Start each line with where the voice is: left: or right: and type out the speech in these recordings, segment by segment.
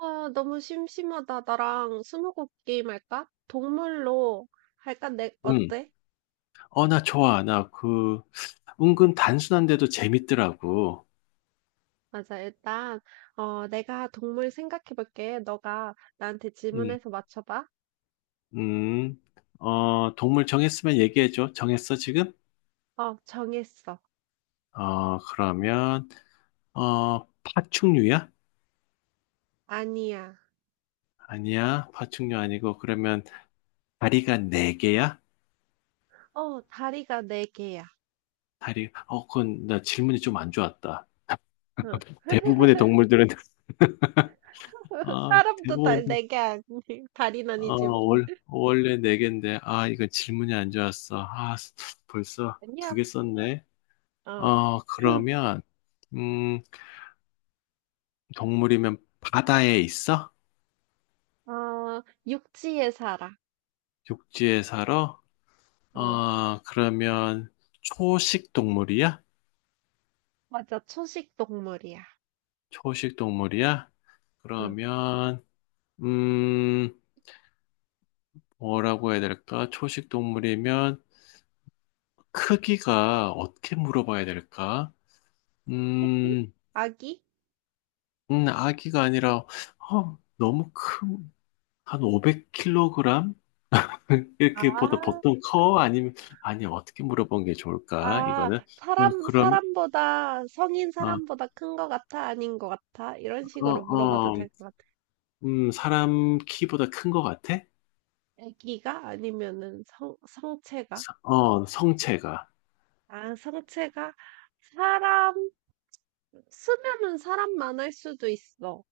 right: 아, 너무 심심하다. 나랑 스무고개 게임 할까? 동물로 할까? 내,
left: 음.
right: 어때?
left: 나 좋아. 나 은근 단순한데도 재밌더라고.
right: 맞아. 일단, 내가 동물 생각해 볼게. 너가 나한테
left: 음,
right: 질문해서 맞춰봐.
left: 음. 동물 정했으면 얘기해줘. 정했어, 지금?
right: 어, 정했어.
left: 어, 그러면, 파충류야?
right: 아니야.
left: 아니야. 파충류 아니고, 그러면 다리가 네개야
right: 어, 다리가 네 개야.
left: 그건 나 질문이 좀 안 좋았다.
right: 응.
left: 대부분의 동물들은, 아,
right: 사람도 다,
left: 대부분,
right: 네개 아니, 다리는 아니지만.
left: 원래 네개인데 이건 질문이 안 좋았어. 벌써 두
right: 아니야.
left: 개 썼네.
right: 어.
left: 어, 그러면, 음, 동물이면 바다에 있어?
right: 어, 육지에 살아.
left: 육지에 살아?
right: 응.
left: 어, 그러면 초식 동물이야?
right: 맞아. 초식 동물이야.
left: 초식 동물이야?
right: 응.
left: 그러면, 음, 뭐라고 해야 될까? 초식 동물이면 크기가 어떻게 물어봐야 될까?
right: 새끼?
left: 음,
right: 아기?
left: 아기가 아니라, 너무 큰, 한 500kg? 이렇게 보다
right: 아.
left: 보통 커? 아니면, 아니, 어떻게 물어본 게 좋을까?
right: 아,
left: 이거는, 어,
right: 사람,
left: 그럼,
right: 사람보다, 성인
left: 어,
right: 사람보다 큰 거 같아? 아닌 거 같아? 이런
left: 어,
right: 식으로 물어봐도
left: 어,
right: 될 것 같아.
left: 사람 키보다 큰 것 같아?
right: 애기가? 아니면은 성, 성체가?
left: 성체가.
right: 아, 성체가? 사람, 쓰면은 사람만 할 수도 있어.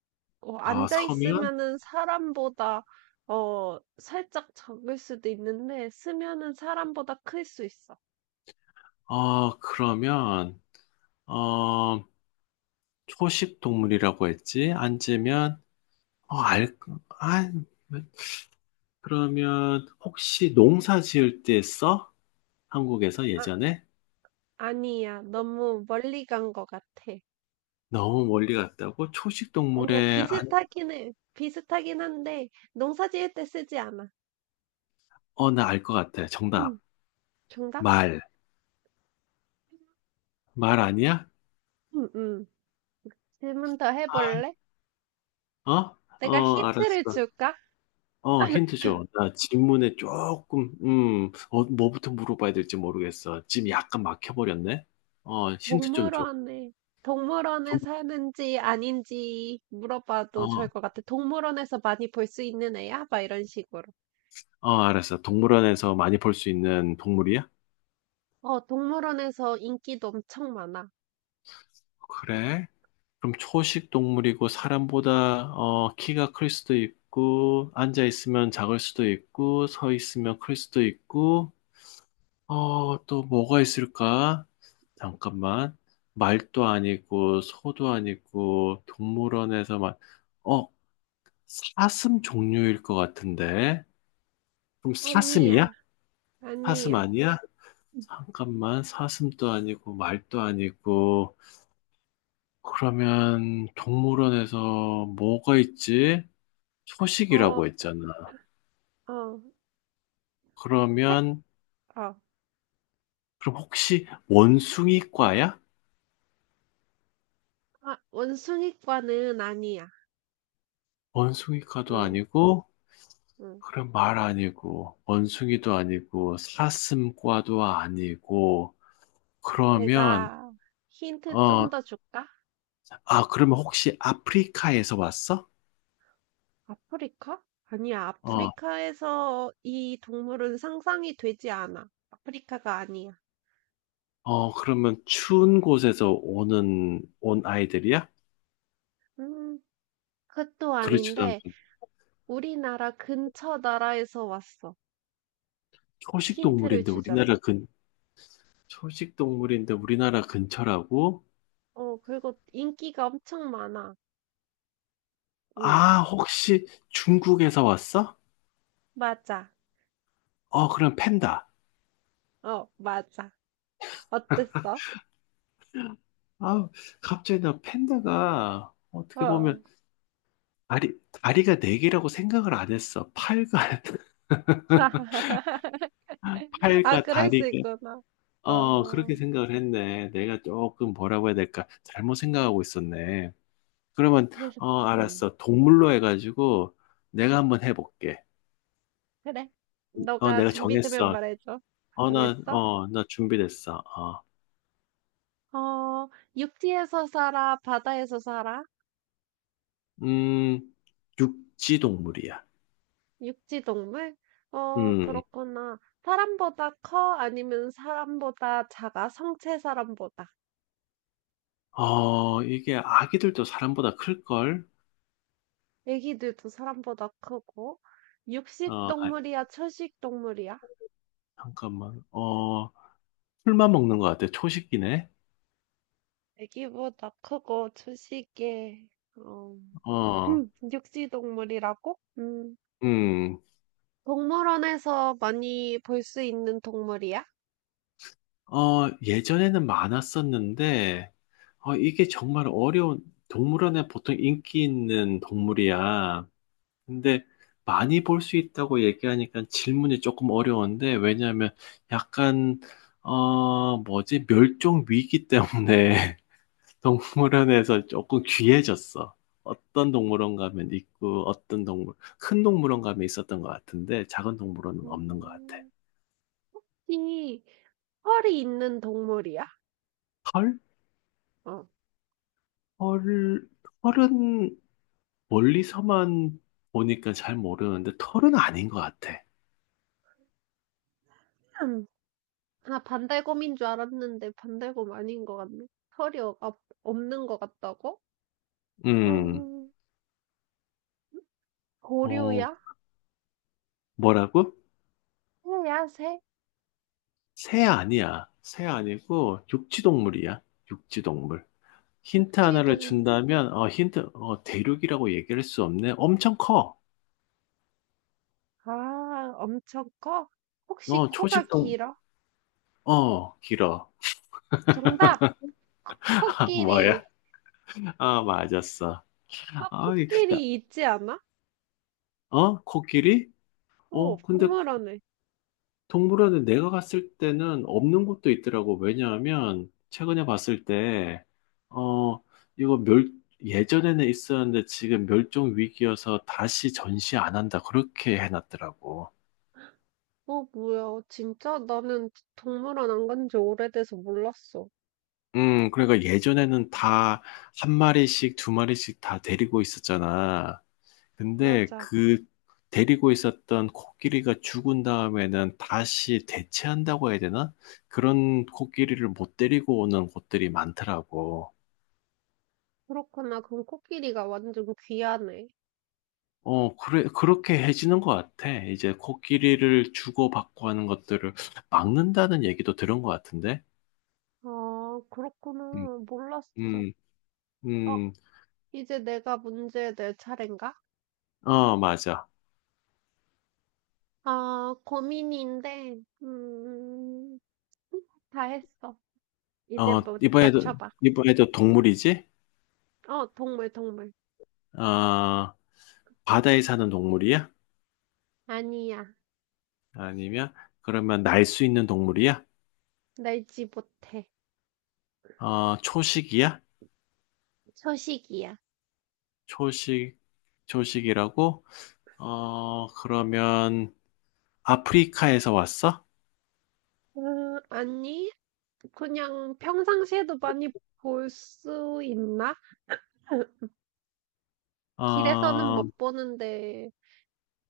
right: 어,
left: 어,
right: 앉아
left: 서면?
right: 있으면은 사람보다, 어, 살짝 적을 수도 있는데, 쓰면은 사람보다 클 수 있어.
left: 어, 그러면, 어, 초식 동물이라고 했지? 앉으면, 어, 알, 아, 그러면, 혹시 농사 지을 때 써? 한국에서
right: 아,
left: 예전에?
right: 아니야. 너무 멀리 간 것 같아.
left: 너무 멀리 갔다고? 초식
right: 아니야,
left: 동물에, 안,
right: 비슷하긴 해. 비슷하긴 한데, 농사 지을 때 쓰지 않아.
left: 어, 나 알 것 같아. 정답.
right: 응, 정답?
left: 말. 말 아니야?
right: 응, 응. 질문 더
left: 아,
right: 해볼래?
left: 어?
right: 내가 힌트를
left: 알았어.
right: 줄까?
left: 힌트 줘. 나 질문에 조금 뭐부터 물어봐야 될지 모르겠어. 지금 약간 막혀버렸네? 힌트 좀 줘.
right: 동물원에, 동물원에
left: 동-
right: 사는지 아닌지 물어봐도 좋을
left: 어,
right: 것 같아. 동물원에서 많이 볼 수 있는 애야? 막 이런 식으로.
left: 알았어. 동물원에서 많이 볼 수 있는 동물이야?
right: 어, 동물원에서 인기도 엄청 많아.
left: 그래? 그럼 초식 동물이고 사람보다 키가 클 수도 있고 앉아 있으면 작을 수도 있고 서 있으면 클 수도 있고 또 뭐가 있을까? 잠깐만. 말도 아니고, 소도 아니고, 동물원에서만, 어, 사슴 종류일 것 같은데? 그럼
right: 아니야,
left: 사슴이야? 사슴
right: 아니야.
left: 아니야? 잠깐만, 사슴도 아니고, 말도 아니고, 그러면 동물원에서 뭐가 있지?
right: 어,
left: 초식이라고 했잖아.
right: 어, 색,
left: 그러면,
right: 어.
left: 그럼 혹시 원숭이과야?
right: 아, 원숭이과는 아니야.
left: 원숭이과도
right: 응,
left: 아니고,
right: 응.
left: 그럼 말 아니고, 원숭이도 아니고, 사슴과도 아니고, 그러면,
right: 내가 힌트
left: 어,
right: 좀 더 줄까?
left: 그러면 혹시 아프리카에서 왔어?
right: 아프리카? 아니야,
left: 어,
right: 아프리카에서 이 동물은 상상이 되지 않아. 아프리카가 아니야.
left: 그러면 추운 곳에서 오는, 온 아이들이야?
right: 음, 그것도
left: 그렇지도
right: 아닌데,
left: 않고,
right: 우리나라 근처 나라에서 왔어.
left: 초식
right: 힌트를
left: 동물인데 우리나라
right: 주자면.
left: 근, 초식 동물인데 우리나라 근처라고?
right: 어, 그리고 인기가 엄청 많아. 응,
left: 혹시 중국에서 왔어?
right: 맞아.
left: 그럼 팬다.
right: 어, 맞아. 어땠어?
left: 아, 갑자기 나 팬다가, 어떻게
right: 어.
left: 보면, 다리, 다리가 네 개라고 생각을 안 했어. 팔과,
right: 아,
left: 팔과
right: 그럴 수
left: 다리가,
right: 있구나. 어,
left: 그렇게 생각을 했네. 내가 조금 뭐라고 해야 될까? 잘못 생각하고 있었네. 그러면,
right: 그래서, 음.
left: 알았어. 동물로 해가지고 내가 한번 해볼게.
right: 그래. 너가
left: 내가
right: 준비되면
left: 정했어.
right: 말해줘. 정했어?
left: 나 준비됐어.
right: 어, 육지에서 살아, 바다에서 살아?
left: 음, 육지 동물이야.
right: 육지 동물? 어,
left: 음,
right: 그렇구나. 사람보다 커? 아니면 사람보다 작아? 성체 사람보다.
left: 이게 아기들도 사람보다 클걸?
right: 애기들도 사람보다 크고. 육식
left: 어, 아,
right: 동물이야, 초식 동물이야?
left: 잠깐만. 풀만 먹는 것 같아. 초식이네.
right: 애기보다 크고, 초식에, 어,
left: 어,
right: 육지 동물이라고? 음.
left: 음,
right: 동물원에서 많이 볼 수 있는 동물이야?
left: 예전에는 많았었는데, 이게 정말 어려운, 동물원에 보통 인기 있는 동물이야. 근데 많이 볼 수 있다고 얘기하니까 질문이 조금 어려운데, 왜냐하면 약간 뭐지, 멸종 위기 때문에 동물원에서 조금 귀해졌어. 어떤 동물원 가면 있고, 어떤 동물, 큰 동물원 가면 있었던 것 같은데, 작은 동물원은 없는 것 같아.
right: 음, 혹시 털이 있는 동물이야?
left: 털?
right: 어.
left: 털, 털은 멀리서만 보니까 잘 모르는데 털은 아닌 것 같아.
right: 음. 아, 반달곰인 줄 알았는데 반달곰 아닌 것 같네. 털이 없는 것 같다고?
left: 음,
right: 음,
left: 어,
right: 고류야?
left: 뭐라고?
right: 새야, 새?
left: 새 아니야. 새 아니고 육지동물이야. 육지동물. 힌트
right: 육지동
left: 하나를 준다면, 어, 힌트, 어, 대륙이라고 얘기할 수 없네. 엄청 커.
right: 아, 엄청 커? 혹시
left: 어,
right: 코가
left: 초식동,
right: 길어?
left: 길어.
right: 정답! 코,
left: 아, 뭐야?
right: 코끼리!
left: 아, 맞았어.
right: 아,
left: 아, 이- 나-
right: 코끼리 있지 않아?
left: 코끼리?
right: 어,
left: 근데
right: 동물원에.
left: 동물원에 내가 갔을 때는 없는 곳도 있더라고. 왜냐하면 최근에 봤을 때, 어, 이거 멸, 예전에는 있었는데 지금 멸종 위기여서 다시 전시 안 한다. 그렇게 해놨더라고.
right: 어, 뭐야. 진짜? 나는 동물원 안 간지 오래돼서 몰랐어.
left: 그러니까 예전에는 다 한 마리씩, 두 마리씩 다 데리고 있었잖아. 근데
right: 맞아.
left: 그 데리고 있었던 코끼리가 죽은 다음에는 다시 대체한다고 해야 되나? 그런 코끼리를 못 데리고 오는 곳들이 많더라고.
right: 그렇구나. 그럼 코끼리가 완전 귀하네.
left: 그래, 그렇게 해지는 것 같아. 이제 코끼리를 주고받고 하는 것들을 막는다는 얘기도 들은 것 같은데.
right: 아,
left: 음,
right: 그렇구나. 몰랐어.
left: 음,
right: 어,
left: 음,
right: 이제 내가 문제 낼 차례인가?
left: 맞아.
right: 아, 고민인데, 음, 다 했어. 이제
left: 어,
right: 뭐,
left: 이번에도,
right: 맞춰봐.
left: 이번에도 동물이지?
right: 어, 동물, 동물.
left: 어, 바다에 사는 동물이야?
right: 아니야.
left: 아니면, 그러면 날 수 있는 동물이야?
right: 날지 못해.
left: 초식이야?
right: 초식이야.
left: 초식, 초식이라고? 그러면 아프리카에서 왔어?
right: 아니, 그냥 평상시에도 많이 볼 수 있나? 길에서는
left: 어,
right: 못 보는데,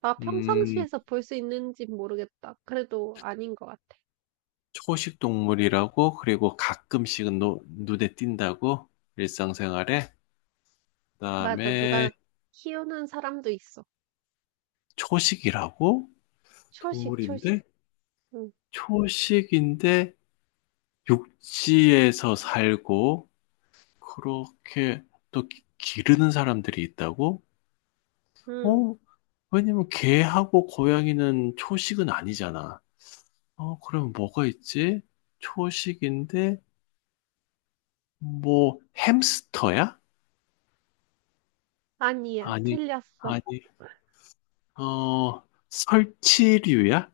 right: 나
left: 음,
right: 평상시에서 볼 수 있는지 모르겠다. 그래도 아닌 것 같아.
left: 초식 동물이라고, 그리고 가끔씩은 눈에 띈다고, 일상생활에.
right: 맞아,
left: 그다음에
right: 누가 키우는 사람도 있어.
left: 초식이라고,
right: 초식, 초식.
left: 동물인데,
right: 응,
left: 초식인데 육지에서 살고, 그렇게 또 기르는 사람들이 있다고?
right: 응.
left: 어? 왜냐면 개하고 고양이는 초식은 아니잖아. 그럼 뭐가 있지? 초식인데, 뭐, 햄스터야?
right: 아니야,
left: 아니,
right: 틀렸어.
left: 아니. 어, 설치류야?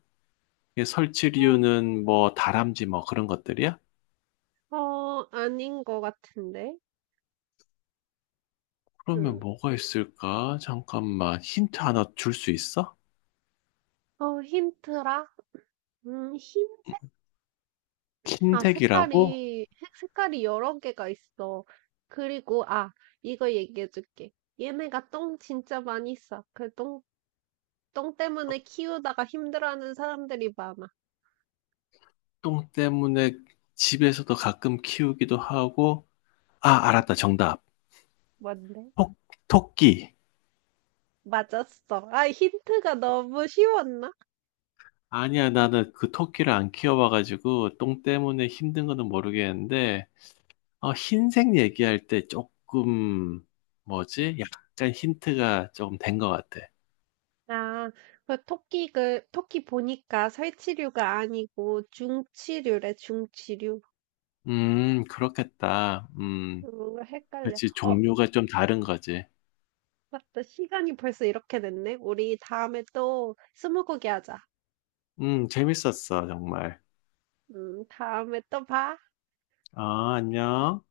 left: 예, 설치류는 뭐 다람쥐 뭐 그런 것들이야?
right: 어, 어, 아닌 것 같은데.
left: 그러면
right: 응.
left: 뭐가 있을까? 잠깐만 힌트 하나 줄 수 있어?
right: 어, 힌트라? 흰색?
left: 킨
right: 아,
left: 색이라고
right: 색깔이, 색깔이 여러 개가 있어. 그리고, 아, 이거 얘기해 줄게. 얘네가 똥 진짜 많이 싸. 그 똥, 똥 때문에 키우다가 힘들어하는 사람들이 많아.
left: 똥 때문에 집에서도 가끔 키우기도 하고 아
right: 응,
left: 알았다 정답
right: 뭔데?
left: 토, 토끼
right: 맞았어. 아, 힌트가 너무 쉬웠나?
left: 아니야 나는 그 토끼를 안 키워봐가지고 똥 때문에 힘든 거는 모르겠는데 흰색 얘기할 때 조금 뭐지? 약간 힌트가 조금 된 것 같아
right: 아, 그 토끼, 그, 토끼 보니까 살치류가 아니고 중치류래, 중치류.
left: 그렇겠다.
right: 헷갈려.
left: 그렇지.
right: 어,
left: 종류가 좀 다른 거지.
right: 맞다. 시간이 벌써 이렇게 됐네. 우리 다음에 또 스무고개 하자.
left: 재밌었어, 정말.
right: 다음에 또 봐.
left: 아, 안녕.